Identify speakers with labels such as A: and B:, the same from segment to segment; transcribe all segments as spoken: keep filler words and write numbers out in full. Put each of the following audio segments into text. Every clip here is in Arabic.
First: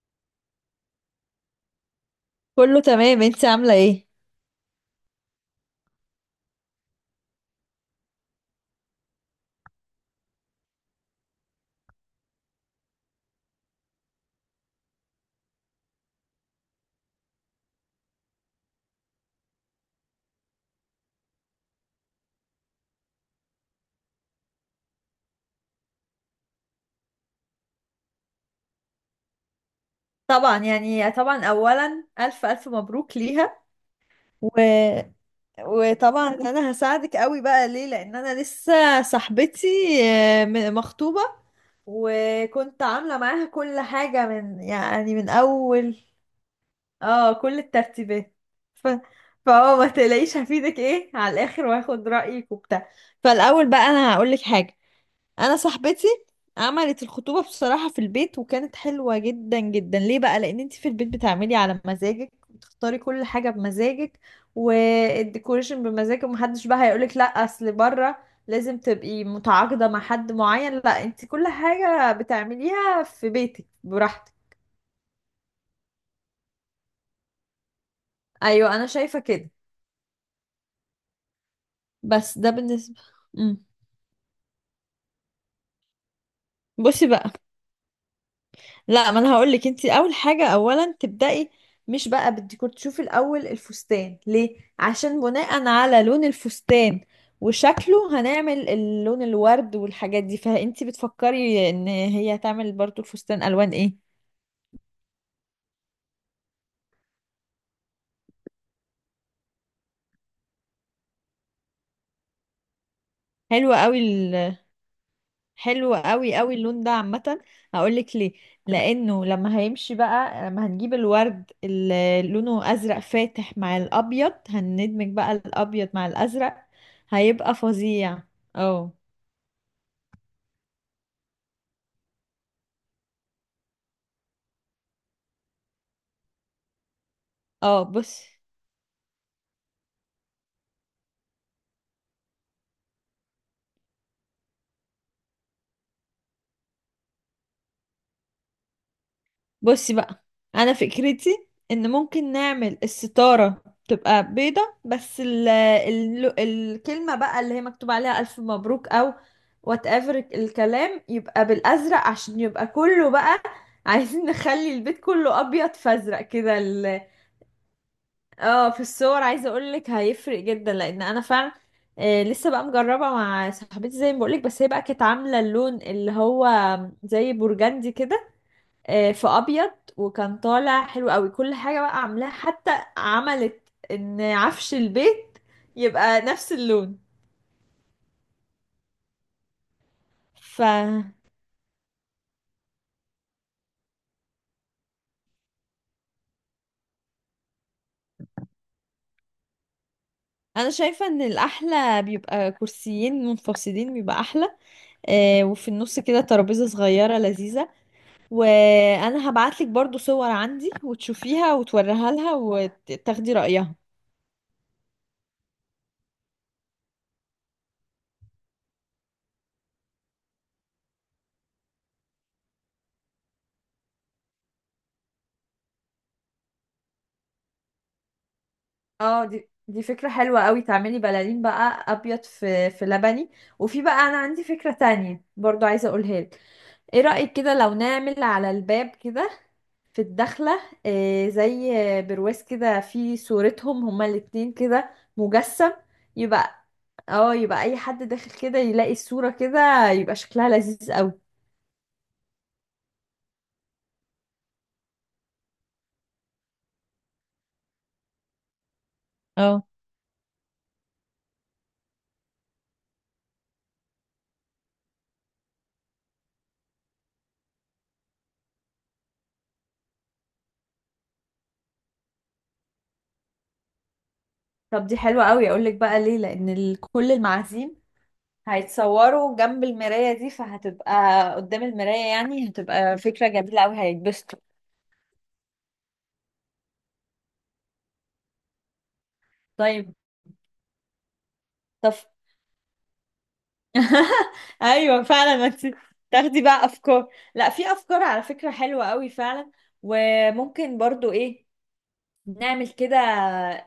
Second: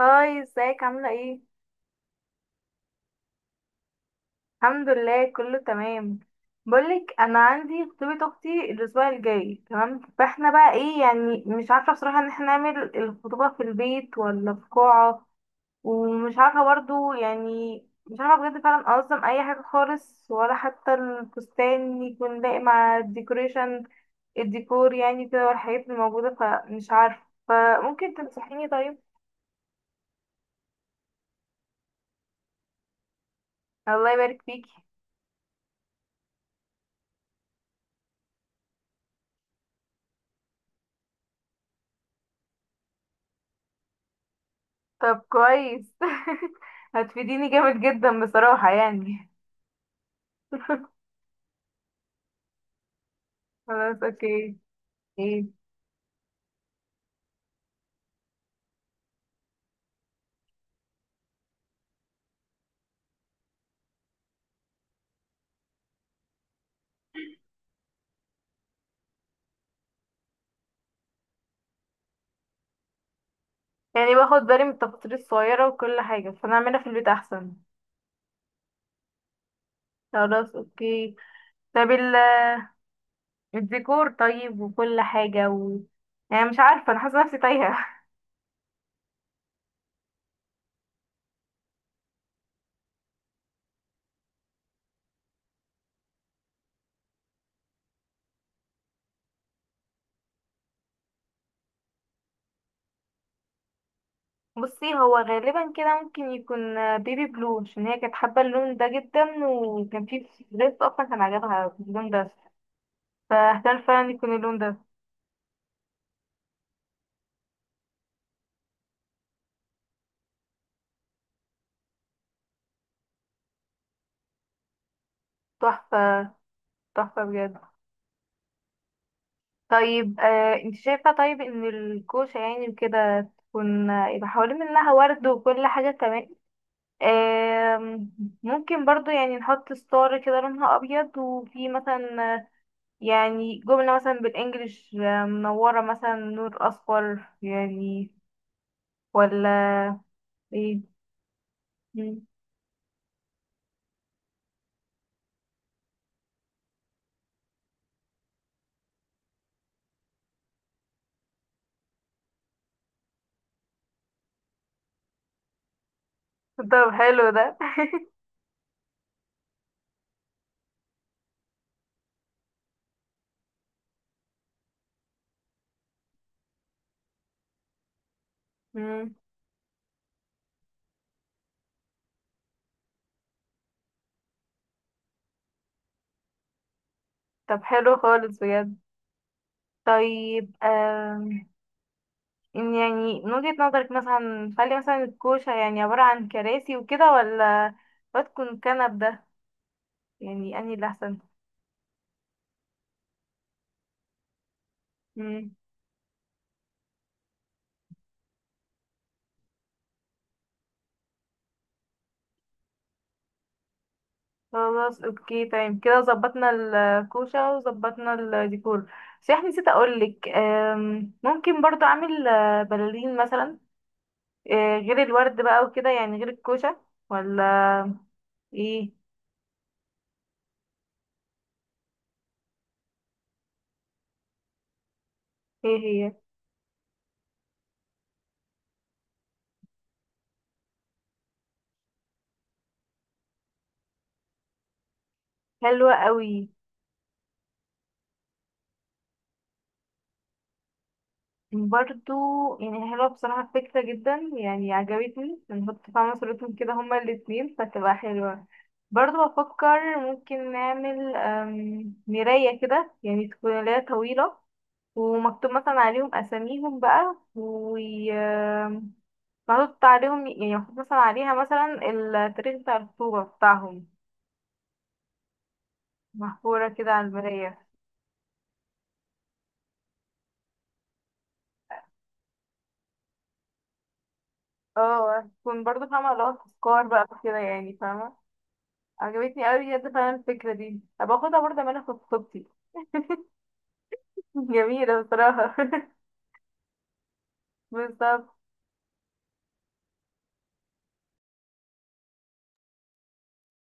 A: هاي، ازيك؟ عاملة ايه؟
B: كله تمام، انت عاملة ايه؟
A: الحمد لله، كله تمام. بقولك انا عندي خطوبة اختي الاسبوع الجاي تمام، فاحنا بقى ايه؟ يعني مش عارفة بصراحة ان احنا نعمل الخطوبة في البيت ولا في قاعة. ومش عارفة برضو يعني. مش عارفة بجد فعلا انظم اي حاجة خالص، ولا حتى الفستان يكون لاقي مع الديكوريشن الديكور يعني كده، والحاجات الموجودة فمش عارفة. فممكن تنصحيني؟ طيب.
B: طبعا يعني طبعا، اولا الف الف مبروك ليها.
A: الله يبارك
B: و...
A: فيكي.
B: وطبعا انا هساعدك قوي بقى، ليه؟ لان انا لسه صاحبتي آه، م- مخطوبة، وكنت عاملة معاها كل حاجة من يعني
A: طب
B: من
A: كويس.
B: اول، اه،
A: هتفيديني
B: كل
A: جامد جدا
B: الترتيبات.
A: بصراحة
B: ف...
A: يعني.
B: فهو ما تقلقيش، هفيدك ايه على الاخر واخد رأيك وبتاع. فالاول بقى
A: خلاص،
B: انا هقولك
A: اوكي.
B: حاجة. انا
A: ايه.
B: صاحبتي عملت الخطوبة بصراحة في البيت، وكانت حلوة جدا جدا. ليه بقى؟ لان انت في البيت بتعملي على مزاجك، وتختاري كل حاجة بمزاجك، والديكوريشن بمزاجك. ومحدش بقى هيقولك لا، اصل بره لازم تبقي متعاقدة مع حد معين. لا، انت كل حاجة بتعمليها في بيتك
A: يعني
B: براحتك.
A: باخد بالي من التفاصيل الصغيرة وكل حاجة، فانا اعملها في البيت احسن.
B: ايوه، انا شايفة كده.
A: خلاص، اوكي. طب ال-
B: بس ده بالنسبة. مم.
A: الديكور طيب وكل حاجة و... يعني مش عارفة، انا
B: بصي
A: حاسة
B: بقى،
A: نفسي تايهة.
B: لا ما انا هقول لك. انت اول حاجه اولا تبداي، مش بقى بالديكور، تشوفي الاول الفستان. ليه؟ عشان بناء على لون الفستان وشكله هنعمل اللون، الورد والحاجات دي. فانت بتفكري ان هي هتعمل برضو الفستان الوان ايه؟
A: بصي، هو غالبا كده ممكن يكون آه، بيبي بلو، عشان هي كانت حابة اللون ده جدا، وكان في دريس اصلا كان عجبها اللون ده.
B: حلوه
A: فاحتمال
B: قوي،
A: فعلا يكون اللون ده.
B: حلو قوي قوي اللون ده عامة. هقولك ليه. لأنه لما هيمشي بقى، لما هنجيب الورد اللي لونه أزرق فاتح مع الأبيض، هندمج بقى الأبيض مع
A: تحفة.
B: الأزرق،
A: تحفة
B: هيبقى
A: بجد.
B: فظيع. اه.
A: طيب، آه انت شايفة؟ طيب، ان الكوشة يعني وكده تكون آه، يبقى حوالين منها ورد وكل حاجة تمام.
B: اه،
A: آم،
B: بص.
A: ممكن برضو يعني نحط ستار كده لونها ابيض، وفي مثلا آه، يعني جملة مثلا بالانجلش آه، منورة مثلا نور اصفر يعني، ولا
B: بصي بقى، انا
A: ايه؟
B: فكرتي ان
A: مم.
B: ممكن نعمل الستارة تبقى بيضة، بس ال ال الكلمة بقى اللي هي مكتوب عليها الف مبروك، او وات ايفر الكلام يبقى بالازرق، عشان يبقى كله بقى عايزين نخلي البيت كله ابيض فازرق كده
A: طب
B: ال-
A: حلو ده.
B: اه، في الصور عايزه اقول لك هيفرق جدا، لان انا فعلا آه لسه بقى مجربه مع صاحبتي زي ما بقولك، بس هي بقى كانت عامله اللون اللي هو زي برجندي كده، آه،
A: مم.
B: في ابيض، وكان طالع حلو قوي. كل حاجه بقى عاملاها، حتى عملت ان عفش البيت يبقى نفس اللون.
A: طب حلو خالص بجد. طيب،
B: فانا
A: إن يعني من وجهة نظرك، مثلا خلي مثلا الكوشة يعني عبارة عن كراسي وكده، ولا بتكون كنب ده؟ يعني أنهي اللي
B: شايفه
A: أحسن؟
B: ان الاحلى بيبقى كرسيين منفصلين، بيبقى احلى، آه،
A: مم.
B: وفي النص كده ترابيزه صغيره لذيذه. وانا هبعتلك برضو صور عندي، وتشوفيها وتوريها لها وتاخدي رايها.
A: خلاص، اوكي تمام، كده ظبطنا الكوشة وظبطنا الديكور. بس احنا نسيت اقولك، أم، ممكن برضو اعمل آه، بلالين مثلا، آه، غير الورد بقى وكده، يعني غير الكوشة، ولا ايه؟
B: اه، دي دي فكرة حلوة قوي، تعملي بلالين بقى، ابيض في في لبني. وفي بقى انا عندي فكرة تانية برضو
A: ايه
B: عايزة
A: هي؟
B: اقولها لك. ايه رأيك كده لو نعمل على الباب كده في الدخلة آه، زي برواز كده في صورتهم هما الاتنين كده، مجسم.
A: حلوة قوي.
B: يبقى اه، يبقى اي حد داخل كده يلاقي الصورة كده، يبقى شكلها لذيذ قوي.
A: برضو، يعني حلوة بصراحة الفكرة جدا، يعني عجبتني نحط فيها صورتهم كده هما الاتنين، فتبقى حلوة. برضو
B: اه.
A: بفكر ممكن نعمل أم، مراية كده، يعني تكون اللي هي طويلة، ومكتوب مثلا عليهم أساميهم بقى، و أم، محطوط عليهم، يعني محطوط مثلا عليها مثلا التاريخ بتاع الخطوبة بتاعهم،
B: طب دي حلوة قوي، اقول لك بقى ليه. لان
A: محفورة
B: ال-
A: كده على
B: كل
A: المراية.
B: المعازيم هيتصوروا جنب المراية دي، فهتبقى قدام المراية، يعني هتبقى فكرة جميلة أوي، هيتبسطوا.
A: اه، تكون برضو فاهمة اللي هو تذكار بقى كده، يعني فاهمة. عجبتني قوي
B: طيب.
A: بجد فعلا الفكرة دي، هبقى اخدها برضه اعملها في
B: طب.
A: خطوبتي. جميلة
B: أيوة، فعلا ما
A: بصراحة.
B: انت تاخدي بقى أفكار. لا، في أفكار على
A: بالظبط.
B: فكرة حلوة أوي فعلا. وممكن برضو إيه، نعمل كده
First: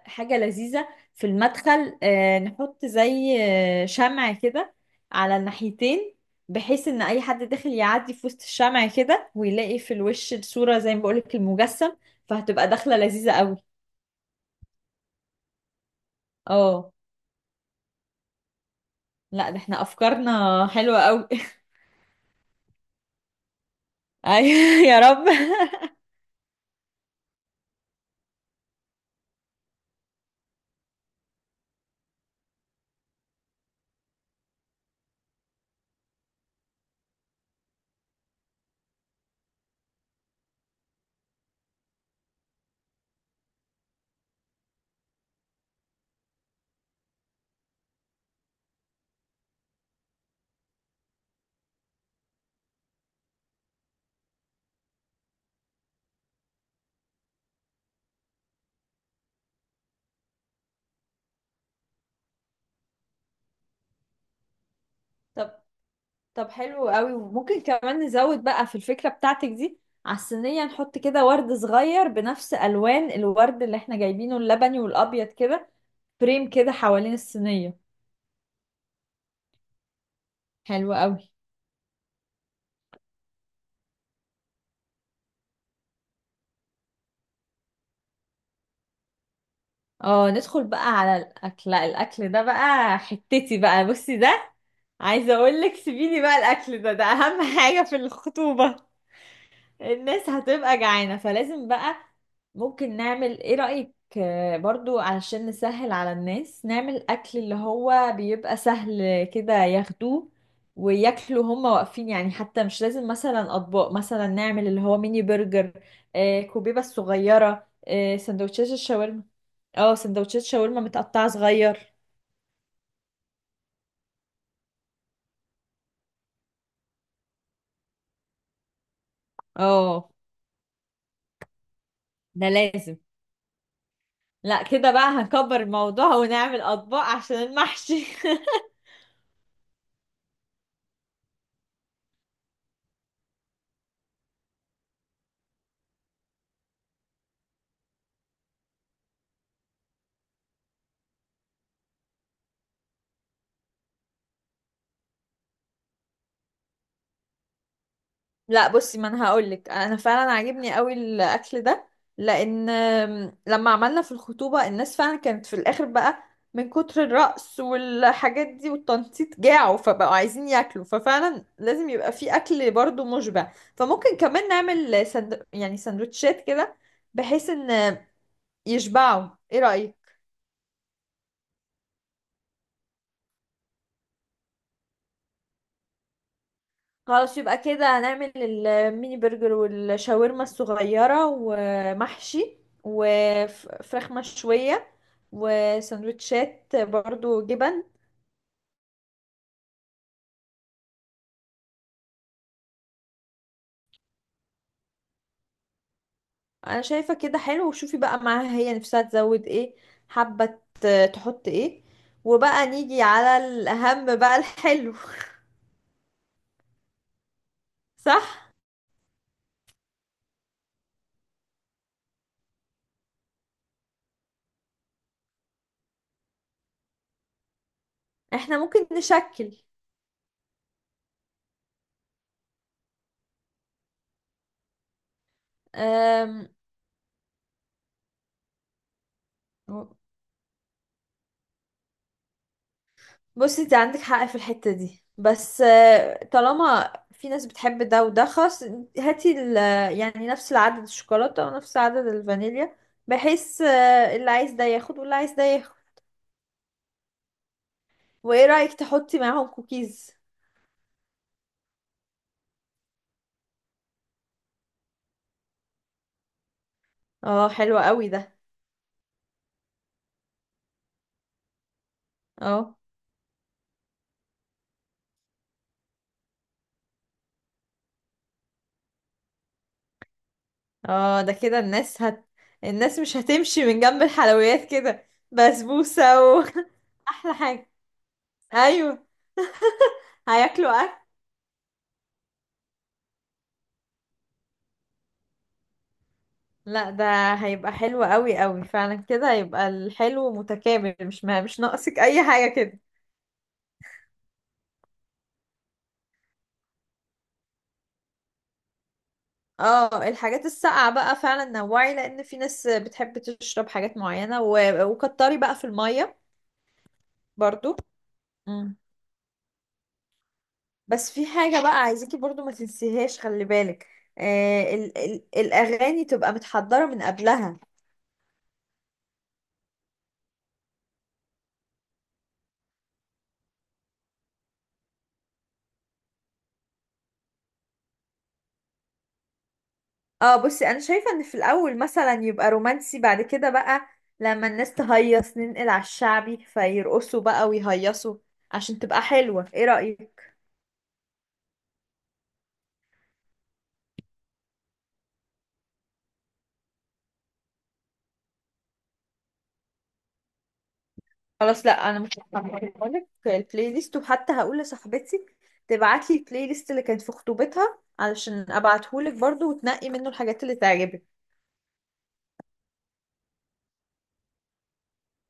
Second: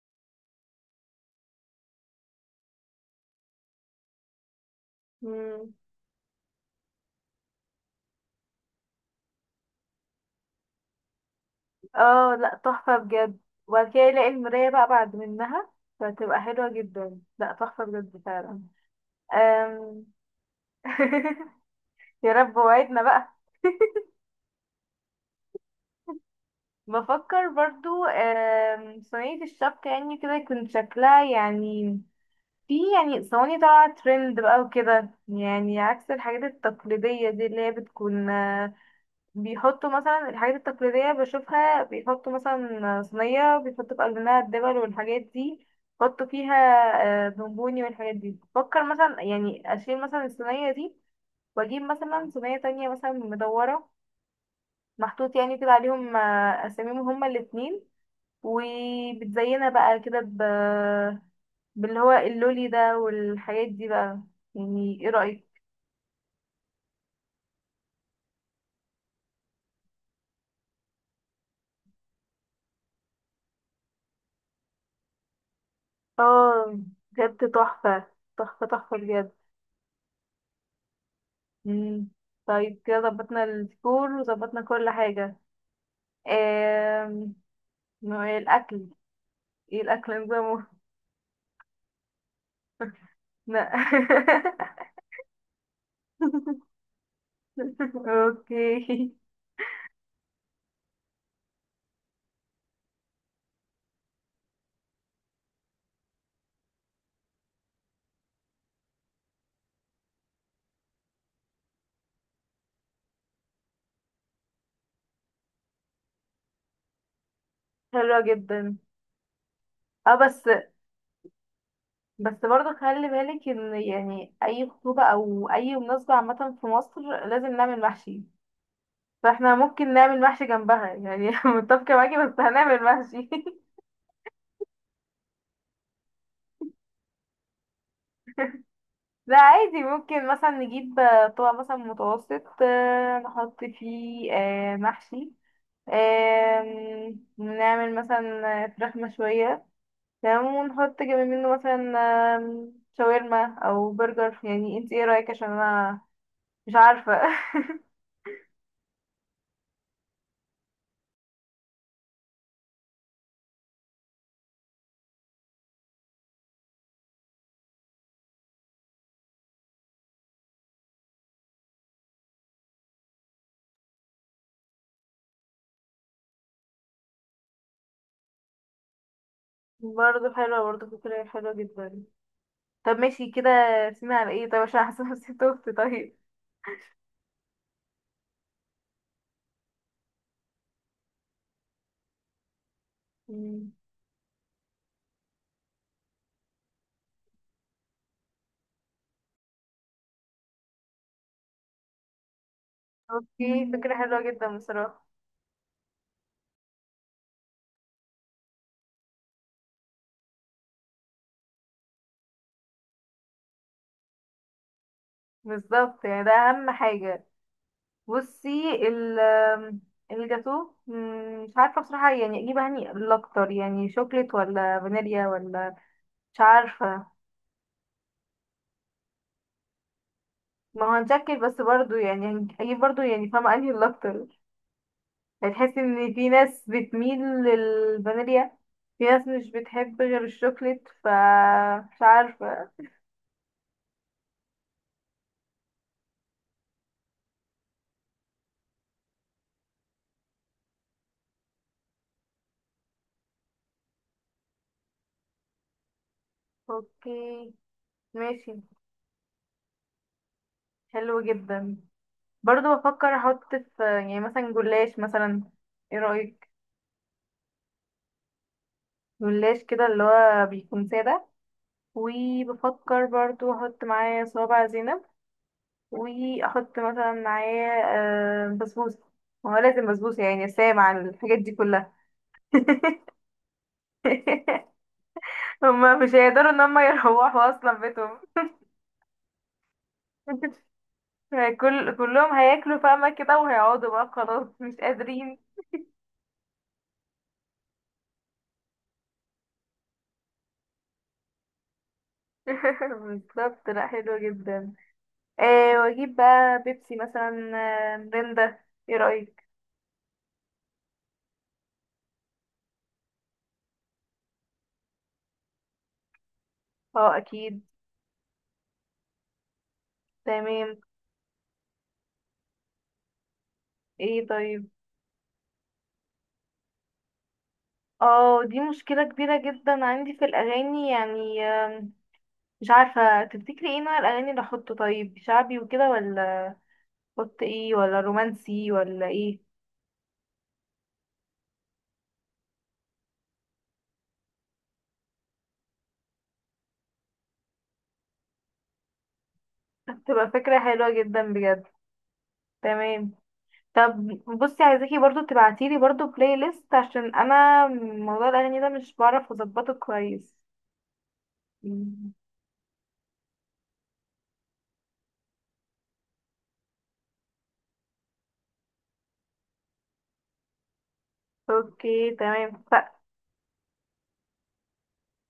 B: حاجة لذيذة في المدخل، آه، نحط زي آه، شمع كده على
A: مم.
B: الناحيتين، بحيث ان اي حد داخل يعدي في وسط الشمع كده، ويلاقي في الوش الصورة زي ما بقولك المجسم.
A: اه لا،
B: فهتبقى دخلة
A: تحفة
B: لذيذة
A: بجد.
B: قوي.
A: وبعد كده يلاقي المراية بقى بعد منها، فتبقى حلوة
B: اه،
A: جدا، لا تحفة بجد فعلا.
B: لا، ده احنا
A: أم...
B: افكارنا حلوة قوي.
A: يا رب، وعدنا بقى.
B: ايوه يا رب.
A: بفكر برضو أم... صينية الشبكة، يعني كده يكون شكلها، يعني في يعني صواني طالعة ترند بقى وكده، يعني عكس الحاجات التقليدية دي، اللي هي بتكون آه، بيحطوا مثلا الحاجات التقليدية بشوفها، بيحطوا مثلا صينية، بيحطوا في قلب منها الدبل والحاجات دي، بيحطوا فيها آه، بونبوني والحاجات دي. بفكر مثلا يعني أشيل مثلا الصينية دي، وأجيب مثلا صينية تانية مثلا مدورة، محطوط يعني كده عليهم آه، أساميهم هما الاتنين، وبتزينها بقى كده ب... باللي هو اللولي ده والحاجات دي بقى. يعني ايه
B: طب،
A: رأيك؟
B: طب حلو قوي. وممكن كمان نزود بقى في الفكرة بتاعتك دي، على الصينية نحط كده ورد صغير بنفس ألوان الورد اللي احنا جايبينه، اللبني والأبيض كده، فريم كده
A: اه
B: حوالين
A: بجد،
B: الصينية.
A: تحفة. تحفة تحفة بجد.
B: حلو قوي.
A: مم. طيب كده ظبطنا السكور وظبطنا كل حاجة. آم، نوع الأكل، ايه الأكل
B: اه، ندخل
A: نظامه؟
B: بقى على الأكل. لا الأكل ده بقى حتتي
A: لا.
B: بقى، بصي ده عايزة اقول لك، سيبيلي بقى الأكل ده، ده أهم حاجة في الخطوبة.
A: اوكي.
B: الناس هتبقى جعانة، فلازم بقى ممكن نعمل، ايه رأيك آه، برضو، علشان نسهل على الناس نعمل اكل اللي هو بيبقى سهل كده ياخدوه وياكلوا هما واقفين، يعني حتى مش لازم مثلا اطباق. مثلا نعمل اللي هو ميني برجر، آه، كوبيبة الصغيرة، آه،
A: حلوة
B: سندوتشات
A: جدا.
B: الشاورما. اه،
A: اه
B: سندوتشات
A: بس
B: شاورما متقطعة صغير.
A: بس برضه خلي بالك ان يعني اي خطوبة او اي مناسبة عامة في مصر لازم نعمل محشي. فاحنا ممكن
B: اه،
A: نعمل محشي جنبها، يعني متفقة معاكي، بس
B: ده
A: هنعمل
B: لازم.
A: محشي.
B: لا كده بقى هنكبر الموضوع ونعمل اطباق عشان المحشي.
A: لا عادي، ممكن مثلا نجيب آه، طبق مثلا متوسط، آه، نحط فيه آه، محشي، آم، نعمل مثلا آه، فراخ مشوية، تمام، ونحط جنب منه مثلا آم، شاورما أو برجر. يعني انت ايه رأيك؟ عشان انا مش عارفة.
B: لا، بصي، ما انا هقولك، انا فعلا عاجبني قوي الاكل ده. لان آم، لما عملنا في الخطوبه الناس فعلا كانت في الاخر بقى من كتر الرقص والحاجات دي والتنطيط جاعوا، فبقوا عايزين ياكلوا. ففعلا لازم يبقى في اكل برضو مشبع. فممكن كمان نعمل سند... يعني سندوتشات كده بحيث ان يشبعوا، ايه رايك؟
A: برضه حلوة، برضه فكرة حلوة جدا. طب ماشي كده، رسينا على ايه؟ طب عشان احسن نسيت اختي. طيب.
B: خلاص، يبقى كده هنعمل الميني برجر والشاورما الصغيرة ومحشي
A: مم.
B: وفراخ مشوية وسندوتشات برضو جبن.
A: اوكي، فكرة حلوة جدا بصراحة.
B: انا شايفة كده حلو. وشوفي بقى معاها هي نفسها تزود ايه، حابة ت- تحط ايه. وبقى نيجي على الأهم بقى، الحلو.
A: بالظبط، يعني ده أهم حاجة. بصي
B: صح.
A: ال الجاتو، مم، مش عارفة بصراحة يعني اجيب هني الاكتر، يعني شوكليت ولا فانيليا، ولا مش عارفة.
B: احنا ممكن نشكل.
A: ما هو هنشكل، بس برضو يعني هن- اجيب برضو، يعني فاهمة انهي الاكتر؟ هتحسي ان في
B: أم...
A: ناس بتميل للفانيليا، في ناس مش بتحب غير الشوكليت، ف مش عارفة.
B: بصي، انت عندك حق في الحتة دي، بس آه، طالما في ناس بتحب ده وده، خلاص، هاتي ال- يعني نفس العدد الشوكولاتة ونفس عدد الفانيليا، بحيث آه، اللي عايز ده ياخد واللي عايز ده ياخد.
A: اوكي
B: وايه
A: ماشي.
B: رأيك تحطي معاهم كوكيز؟
A: حلو جدا. برضو بفكر احط في يعني مثلا جلاش مثلا، ايه رأيك؟
B: اه حلو قوي ده.
A: جلاش كده اللي هو بيكون سادة.
B: اه،
A: وبفكر برضو احط معايا صوابع زينب، واحط مثلا معايا آه، بسبوسة. ما هو لازم بسبوسة، يعني سامع
B: اه، ده
A: الحاجات دي
B: كده
A: كلها.
B: الناس هت الناس مش هتمشي من جنب الحلويات كده،
A: هما مش
B: بسبوسة و...
A: هيقدروا ان هما
B: احلى
A: يروحوا
B: حاجة.
A: اصلا بيتهم.
B: ايوه. هياكلوا.
A: كل كلهم هياكلوا فاهمة كده، وهيقعدوا بقى خلاص مش قادرين.
B: لا، ده هيبقى حلو قوي قوي فعلا. كده هيبقى الحلو متكامل، مش ما مش ناقصك اي حاجة كده.
A: بالظبط، لا حلوة جدا. آه، واجيب بقى بيبسي مثلا، آه، مريندا. ايه رأيك؟
B: اه، الحاجات الساقعة بقى فعلا نوعي، لان في ناس بتحب تشرب حاجات معينة و... وكتري بقى في المية
A: اه اكيد.
B: برضو. مم.
A: تمام.
B: بس في حاجة بقى عايزاكي برضو ما تنسيهاش، خلي بالك،
A: ايه طيب.
B: آه ال... ال... الاغاني تبقى متحضرة من قبلها.
A: اه دي مشكلة كبيرة جدا عندي في الأغاني، يعني آم، مش عارفة تفتكري ايه نوع الأغاني اللي أحطه؟ طيب شعبي وكده، ولا أحط ايه؟ ولا رومانسي، ولا ايه؟
B: اه، بصي، انا شايفه ان في الاول مثلا يبقى رومانسي، بعد كده بقى لما الناس تهيص ننقل على الشعبي، فيرقصوا بقى ويهيصوا، عشان تبقى حلوه، ايه
A: هتبقى
B: رايك؟
A: فكرة حلوة جدا بجد. تمام. طب بصي، عايزاكي برضو تبعتيلي برضو بلاي ليست، عشان أنا موضوع الأغاني ده مش بعرف أظبطه كويس.
B: خلاص، لا، انا مش
A: مم.
B: هقولك البلاي ليست، وحتى هقول لصاحبتي تبعت لي البلاي ليست اللي كانت في خطوبتها علشان ابعتهولك برضو، وتنقي منه الحاجات اللي تعجبك.
A: اوكي تمام ف-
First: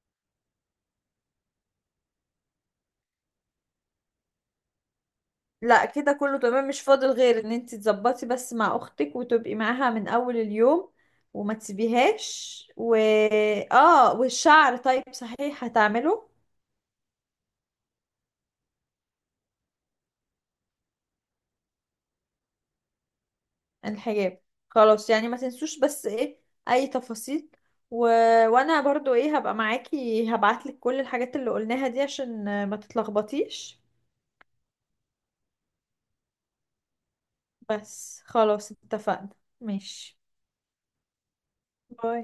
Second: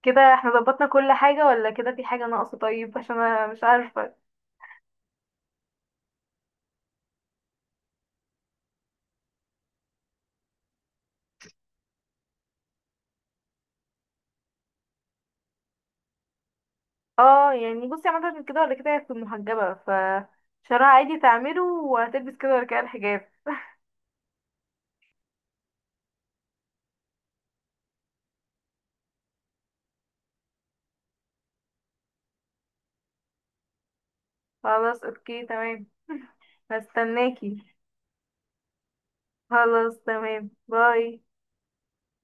A: كده احنا ظبطنا كل حاجة، ولا كده في حاجة ناقصة؟ طيب عشان أنا مش عارفة.
B: لا كده كله تمام، مش فاضل غير ان انت تظبطي بس مع اختك، وتبقي معاها من اول اليوم، وما تسيبيهاش. و اه، والشعر طيب صحيح هتعمله.
A: اه يعني بصي، عملت كده ولا كده؟ هتكون محجبة، ف شعرها عادي تعمله، وهتلبس كده ولا كده الحجاب؟
B: الحجاب. خلاص، يعني ما تنسوش بس ايه، اي تفاصيل. و... وانا برضو ايه، هبقى معاكي، هبعتلك كل الحاجات اللي قلناها دي عشان ما تتلخبطيش.
A: خلاص اوكي تمام. هستناكي.
B: بس خلاص، اتفقنا.
A: خلاص
B: ماشي،
A: تمام، باي.
B: باي.